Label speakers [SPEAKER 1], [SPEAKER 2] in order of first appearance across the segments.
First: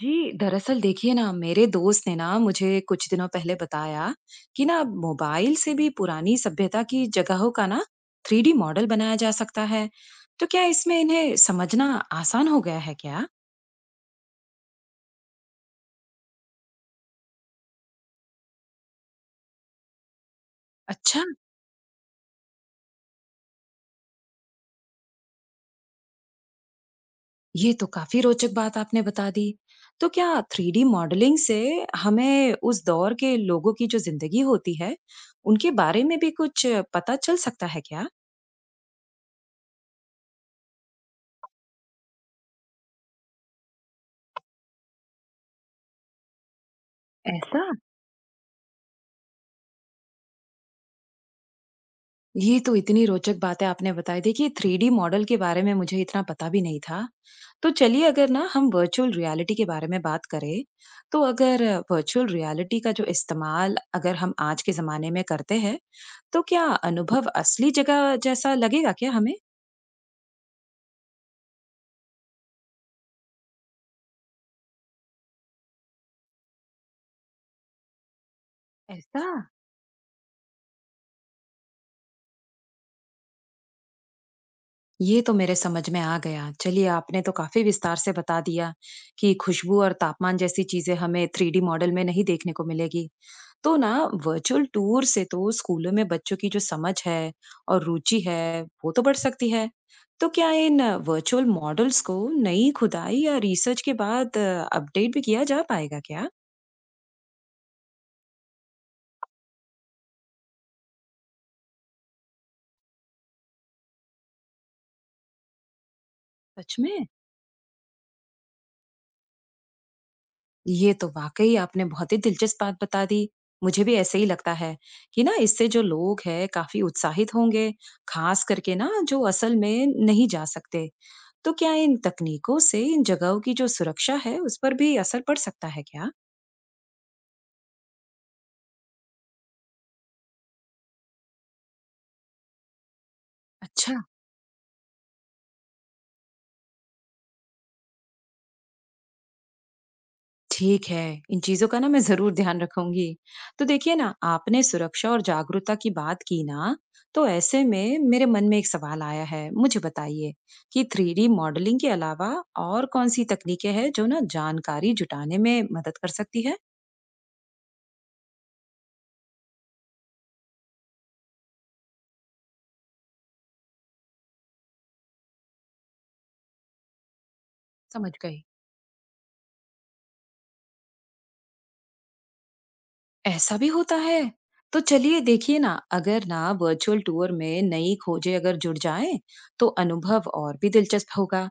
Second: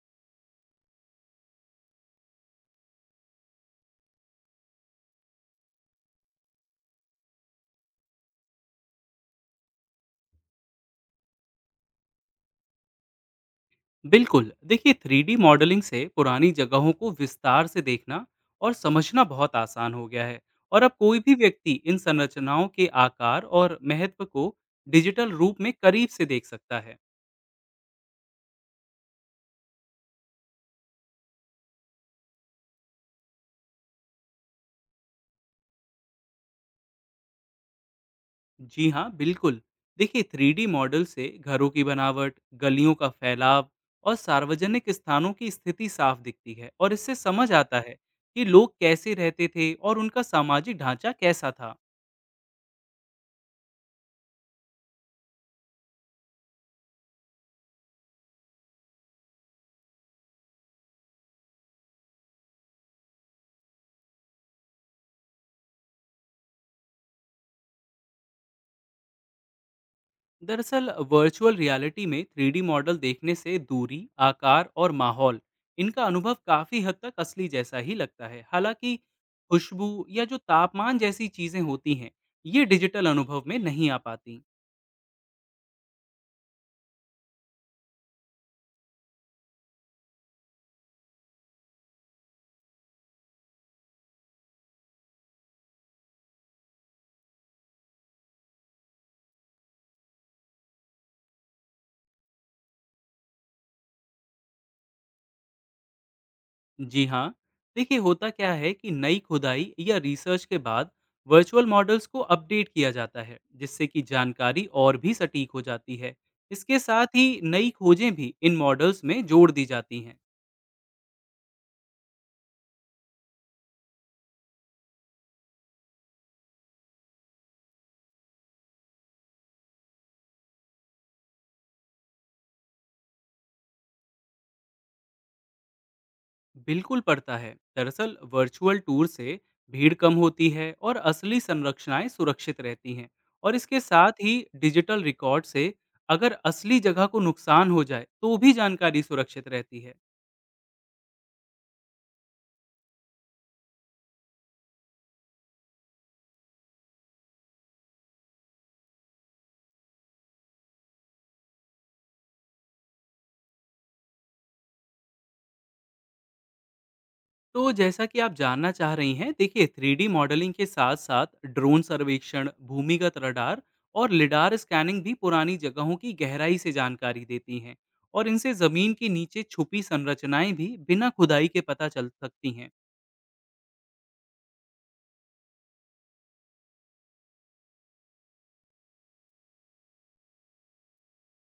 [SPEAKER 1] जी, दरअसल देखिए ना मेरे दोस्त ने ना मुझे कुछ दिनों पहले बताया कि ना अब मोबाइल से भी पुरानी सभ्यता की जगहों का ना थ्री डी मॉडल बनाया जा सकता है। तो क्या इसमें इन्हें समझना आसान हो गया है क्या?
[SPEAKER 2] बिल्कुल। देखिए, थ्री डी मॉडलिंग से पुरानी जगहों को विस्तार से देखना और समझना बहुत आसान हो गया है। और अब कोई
[SPEAKER 1] अच्छा।
[SPEAKER 2] भी व्यक्ति इन संरचनाओं के आकार और महत्व को डिजिटल रूप में करीब से देख सकता है।
[SPEAKER 1] ये तो काफी रोचक बात आपने बता दी। तो क्या थ्री डी मॉडलिंग से हमें उस दौर के लोगों की जो जिंदगी होती है, उनके बारे में भी कुछ पता चल सकता है क्या?
[SPEAKER 2] जी हाँ, बिल्कुल। देखिए, थ्री डी मॉडल से घरों की बनावट, गलियों का फैलाव और सार्वजनिक स्थानों की स्थिति साफ दिखती है। और इससे समझ
[SPEAKER 1] ऐसा।
[SPEAKER 2] आता है कि लोग कैसे रहते थे और उनका सामाजिक ढांचा कैसा था।
[SPEAKER 1] ये तो इतनी रोचक बातें आपने बताई। देखिए, 3D मॉडल के बारे में मुझे इतना पता भी नहीं था। तो चलिए अगर ना हम वर्चुअल रियलिटी के बारे में बात करें, तो अगर वर्चुअल रियलिटी का जो इस्तेमाल अगर हम आज के ज़माने में करते हैं, तो क्या अनुभव असली जगह जैसा लगेगा क्या हमें?
[SPEAKER 2] दरअसल वर्चुअल रियलिटी में थ्री डी मॉडल देखने से दूरी, आकार और माहौल, इनका अनुभव काफ़ी हद तक असली जैसा ही लगता है। हालांकि
[SPEAKER 1] ऐसा।
[SPEAKER 2] खुशबू या जो तापमान जैसी चीज़ें होती हैं, ये डिजिटल अनुभव में नहीं आ पाती।
[SPEAKER 1] ये तो मेरे समझ में आ गया। चलिए, आपने तो काफ़ी विस्तार से बता दिया कि खुशबू और तापमान जैसी चीज़ें हमें 3D मॉडल में नहीं देखने को मिलेगी। तो ना वर्चुअल टूर से तो स्कूलों में बच्चों की जो समझ है और रुचि है वो तो बढ़ सकती है। तो क्या इन वर्चुअल मॉडल्स को नई खुदाई या रिसर्च के बाद अपडेट भी किया जा पाएगा क्या?
[SPEAKER 2] जी हाँ, देखिए, होता क्या है कि नई खुदाई या रिसर्च के बाद वर्चुअल मॉडल्स को अपडेट किया जाता है, जिससे कि जानकारी और भी सटीक हो जाती है।
[SPEAKER 1] सच
[SPEAKER 2] इसके साथ
[SPEAKER 1] में।
[SPEAKER 2] ही नई खोजें भी इन मॉडल्स में जोड़ दी जाती हैं।
[SPEAKER 1] ये तो वाकई आपने बहुत ही दिलचस्प बात बता दी। मुझे भी ऐसे ही लगता है कि ना इससे जो लोग हैं काफी उत्साहित होंगे, खास करके ना जो असल में नहीं जा सकते। तो क्या इन तकनीकों से इन जगहों की जो सुरक्षा है उस पर भी असर पड़ सकता है क्या?
[SPEAKER 2] बिल्कुल पड़ता है। दरअसल वर्चुअल टूर से भीड़ कम होती है और असली संरचनाएं सुरक्षित रहती हैं। और इसके
[SPEAKER 1] अच्छा।
[SPEAKER 2] साथ ही डिजिटल रिकॉर्ड से, अगर असली जगह को नुकसान हो जाए, तो भी जानकारी सुरक्षित रहती है।
[SPEAKER 1] ठीक है। इन चीजों का ना मैं जरूर ध्यान रखूंगी। तो देखिए ना आपने सुरक्षा और जागरूकता की बात की ना, तो ऐसे में मेरे मन में एक सवाल आया है। मुझे बताइए कि थ्री डी मॉडलिंग के अलावा और कौन सी तकनीकें हैं जो ना जानकारी जुटाने में मदद कर सकती है?
[SPEAKER 2] तो जैसा कि आप जानना चाह रही हैं, देखिए, थ्री डी मॉडलिंग के साथ साथ ड्रोन सर्वेक्षण, भूमिगत रडार और लिडार स्कैनिंग भी पुरानी जगहों की गहराई से जानकारी देती हैं।
[SPEAKER 1] समझ
[SPEAKER 2] और
[SPEAKER 1] गई।
[SPEAKER 2] इनसे ज़मीन के नीचे छुपी संरचनाएं भी बिना खुदाई के पता चल सकती हैं।
[SPEAKER 1] ऐसा भी होता है? तो चलिए देखिए ना, अगर ना वर्चुअल टूर में नई खोजें अगर जुड़ जाएं, तो अनुभव और भी दिलचस्प होगा।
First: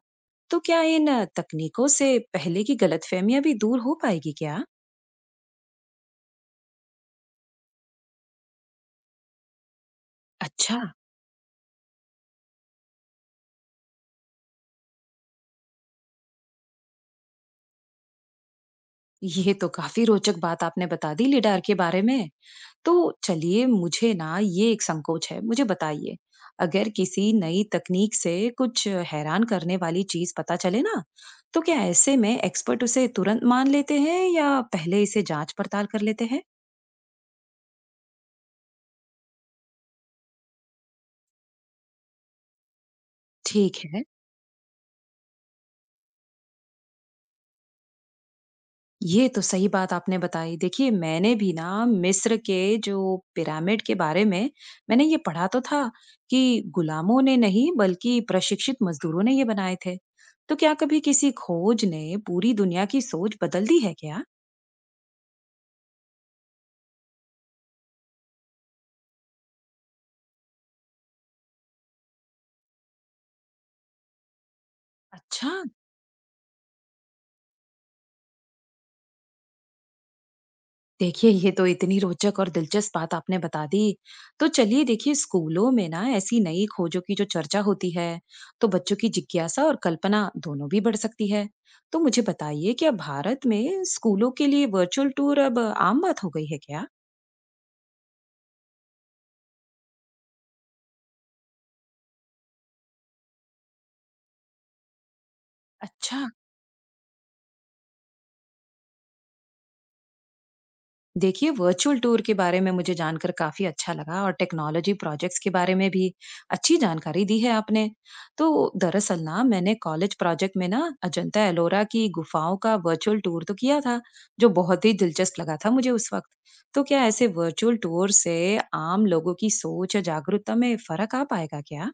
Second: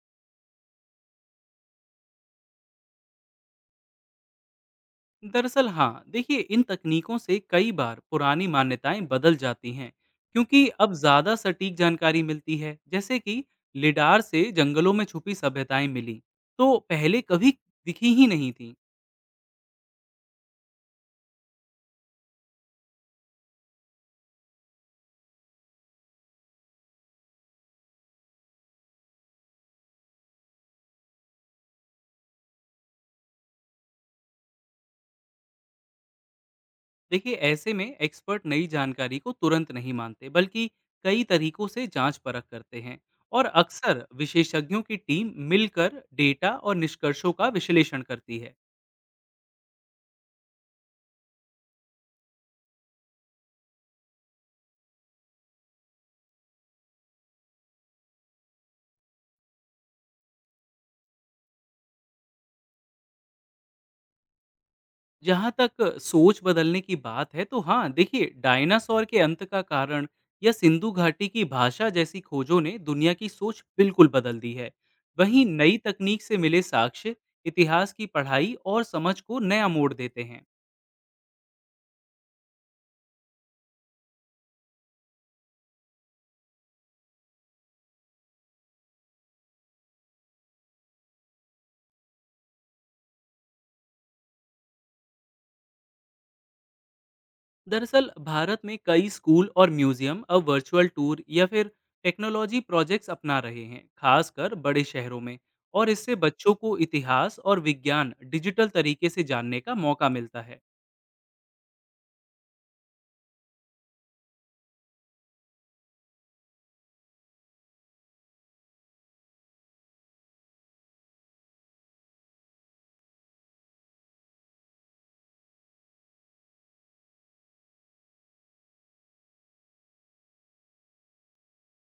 [SPEAKER 1] तो क्या इन तकनीकों से पहले की गलतफहमियां भी दूर हो पाएगी क्या?
[SPEAKER 2] दरअसल हाँ, देखिए, इन तकनीकों से कई बार पुरानी मान्यताएं बदल जाती हैं, क्योंकि
[SPEAKER 1] अच्छा।
[SPEAKER 2] अब ज़्यादा सटीक जानकारी मिलती है। जैसे कि लिडार से जंगलों में छुपी सभ्यताएं मिली, तो पहले कभी दिखी ही नहीं थी।
[SPEAKER 1] ये तो काफी रोचक बात आपने बता दी लिडार के बारे में। तो चलिए मुझे ना ये एक संकोच है, मुझे बताइए अगर किसी नई तकनीक से कुछ हैरान करने वाली चीज पता चले ना, तो क्या ऐसे में एक्सपर्ट उसे तुरंत मान लेते हैं या पहले इसे जांच पड़ताल कर लेते हैं?
[SPEAKER 2] देखिए, ऐसे में एक्सपर्ट नई जानकारी को तुरंत नहीं मानते, बल्कि कई तरीकों से जांच परख करते हैं। और
[SPEAKER 1] ठीक है।
[SPEAKER 2] अक्सर विशेषज्ञों की टीम मिलकर डेटा और निष्कर्षों का विश्लेषण करती है।
[SPEAKER 1] ये तो सही बात आपने बताई। देखिए मैंने भी ना मिस्र के जो पिरामिड के बारे में मैंने ये पढ़ा तो था कि गुलामों ने नहीं बल्कि प्रशिक्षित मजदूरों ने ये बनाए थे। तो क्या कभी किसी खोज ने पूरी दुनिया की सोच बदल दी है क्या?
[SPEAKER 2] जहाँ तक सोच बदलने की बात है, तो हाँ, देखिए, डायनासोर के अंत का कारण या सिंधु घाटी की भाषा जैसी खोजों ने दुनिया की सोच बिल्कुल बदल दी है। वहीं
[SPEAKER 1] अच्छा।
[SPEAKER 2] नई तकनीक से मिले साक्ष्य इतिहास की पढ़ाई और समझ को नया मोड़ देते हैं।
[SPEAKER 1] देखिए ये तो इतनी रोचक और दिलचस्प बात आपने बता दी। तो चलिए देखिए स्कूलों में ना ऐसी नई खोजों की जो चर्चा होती है, तो बच्चों की जिज्ञासा और कल्पना दोनों भी बढ़ सकती है। तो मुझे बताइए क्या भारत में स्कूलों के लिए वर्चुअल टूर अब आम बात हो गई है क्या?
[SPEAKER 2] दरअसल भारत में कई स्कूल और म्यूजियम अब वर्चुअल टूर या फिर टेक्नोलॉजी प्रोजेक्ट्स अपना रहे हैं, खासकर बड़े शहरों में। और इससे
[SPEAKER 1] अच्छा।
[SPEAKER 2] बच्चों को इतिहास और विज्ञान डिजिटल तरीके से जानने का मौका मिलता है।
[SPEAKER 1] देखिए वर्चुअल टूर के बारे में मुझे जानकर काफी अच्छा लगा और टेक्नोलॉजी प्रोजेक्ट्स के बारे में भी अच्छी जानकारी दी है आपने। तो दरअसल ना मैंने कॉलेज प्रोजेक्ट में ना अजंता एलोरा की गुफाओं का वर्चुअल टूर तो किया था, जो बहुत ही दिलचस्प लगा था मुझे उस वक्त। तो क्या ऐसे वर्चुअल टूर से आम लोगों की सोच या जागरूकता में फर्क आ पाएगा क्या?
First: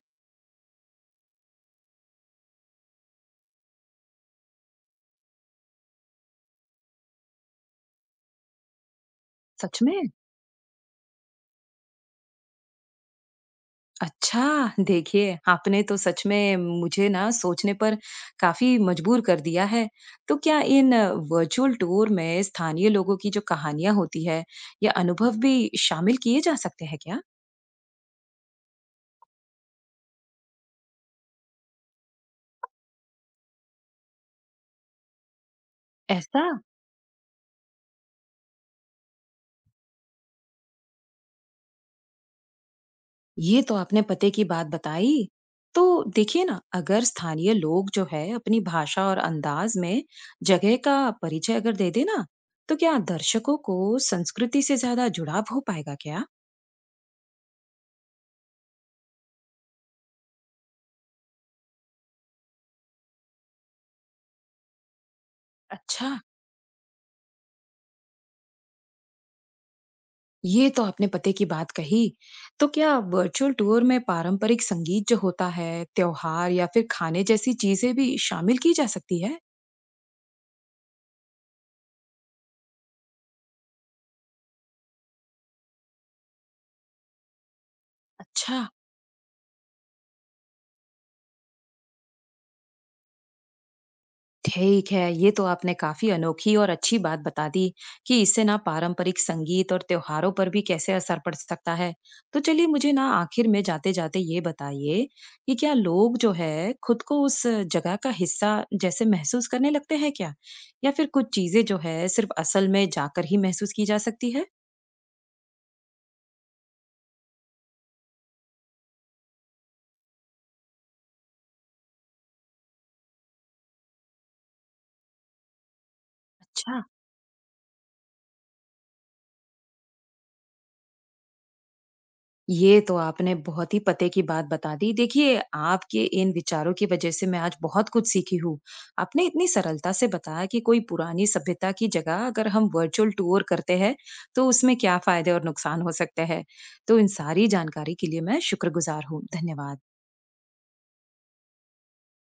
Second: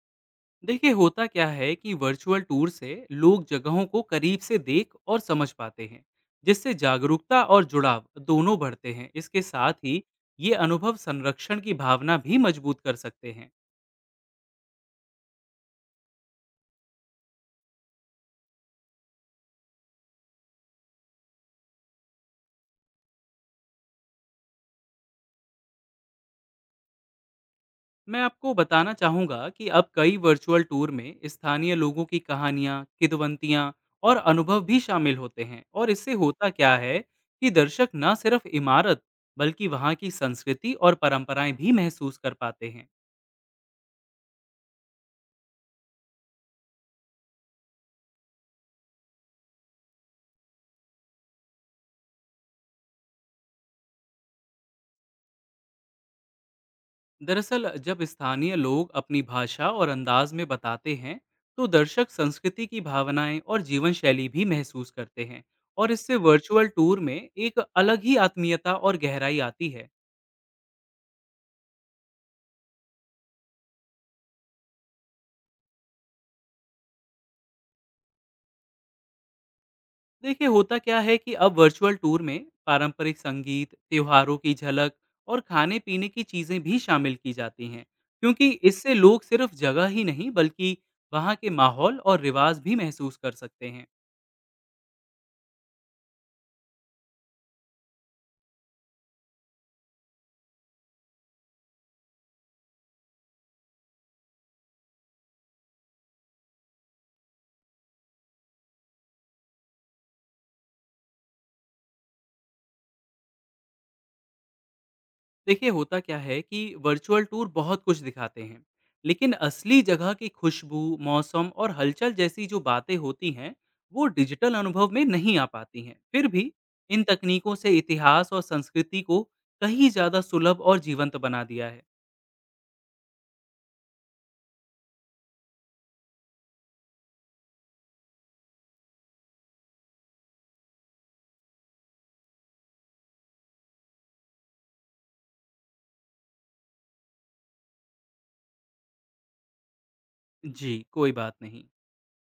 [SPEAKER 2] देखिए, होता क्या है कि वर्चुअल टूर से लोग जगहों को करीब से देख और समझ पाते हैं, जिससे जागरूकता और जुड़ाव दोनों बढ़ते हैं। इसके साथ
[SPEAKER 1] सच में।
[SPEAKER 2] ही ये अनुभव संरक्षण की भावना भी मजबूत कर सकते हैं।
[SPEAKER 1] अच्छा! देखिए, आपने तो सच में मुझे ना सोचने पर काफ़ी मजबूर कर दिया है। तो क्या इन वर्चुअल टूर में स्थानीय लोगों की जो कहानियाँ होती है या अनुभव भी शामिल किए जा सकते हैं क्या?
[SPEAKER 2] मैं आपको बताना चाहूँगा कि अब कई वर्चुअल टूर में स्थानीय लोगों की कहानियाँ, किदवंतियाँ और अनुभव भी शामिल होते हैं। और इससे
[SPEAKER 1] ऐसा?
[SPEAKER 2] होता क्या है कि दर्शक न सिर्फ इमारत, बल्कि वहाँ की संस्कृति और परंपराएं भी महसूस कर पाते हैं।
[SPEAKER 1] ये तो आपने पते की बात बताई। तो देखिए ना, अगर स्थानीय लोग जो है अपनी भाषा और अंदाज में जगह का परिचय अगर दे दें ना, तो क्या दर्शकों को संस्कृति से ज़्यादा जुड़ाव हो पाएगा क्या?
[SPEAKER 2] दरअसल जब स्थानीय लोग अपनी भाषा और अंदाज में बताते हैं, तो दर्शक संस्कृति की भावनाएं और जीवन शैली भी महसूस करते हैं। और
[SPEAKER 1] अच्छा।
[SPEAKER 2] इससे वर्चुअल टूर में एक अलग ही आत्मीयता और गहराई आती है।
[SPEAKER 1] ये तो आपने पते की बात कही। तो क्या वर्चुअल टूर में पारंपरिक संगीत जो होता है, त्योहार या फिर खाने जैसी चीजें भी शामिल की जा सकती है?
[SPEAKER 2] देखिए, होता क्या है कि अब वर्चुअल टूर में पारंपरिक संगीत, त्योहारों की झलक और खाने पीने की चीज़ें भी शामिल की जाती हैं, क्योंकि
[SPEAKER 1] अच्छा।
[SPEAKER 2] इससे लोग सिर्फ जगह ही नहीं, बल्कि वहाँ के माहौल और रिवाज भी महसूस कर सकते हैं।
[SPEAKER 1] ठीक है, ये तो आपने काफी अनोखी और अच्छी बात बता दी कि इससे ना पारंपरिक संगीत और त्योहारों पर भी कैसे असर पड़ सकता है। तो चलिए मुझे ना आखिर में जाते-जाते ये बताइए कि क्या लोग जो है खुद को उस जगह का हिस्सा जैसे महसूस करने लगते हैं क्या? या फिर कुछ चीजें जो है सिर्फ असल में जाकर ही महसूस की जा सकती है?
[SPEAKER 2] देखिए, होता क्या है कि वर्चुअल टूर बहुत कुछ दिखाते हैं, लेकिन असली जगह की खुशबू, मौसम और हलचल जैसी जो बातें होती हैं, वो डिजिटल अनुभव में नहीं आ पाती हैं। फिर भी
[SPEAKER 1] अच्छा।
[SPEAKER 2] इन तकनीकों से इतिहास और संस्कृति को कहीं ज़्यादा सुलभ और जीवंत बना दिया है।
[SPEAKER 1] ये तो आपने बहुत ही पते की बात बता दी। देखिए, आपके इन विचारों की वज़ह से मैं आज बहुत कुछ सीखी हूँ। आपने इतनी सरलता से बताया कि कोई पुरानी सभ्यता की जगह अगर हम वर्चुअल टूर करते हैं, तो उसमें क्या फ़ायदे और नुकसान हो सकते हैं। तो इन सारी जानकारी के लिए मैं शुक्रगुज़ार हूँ। धन्यवाद।
[SPEAKER 2] जी, कोई बात नहीं।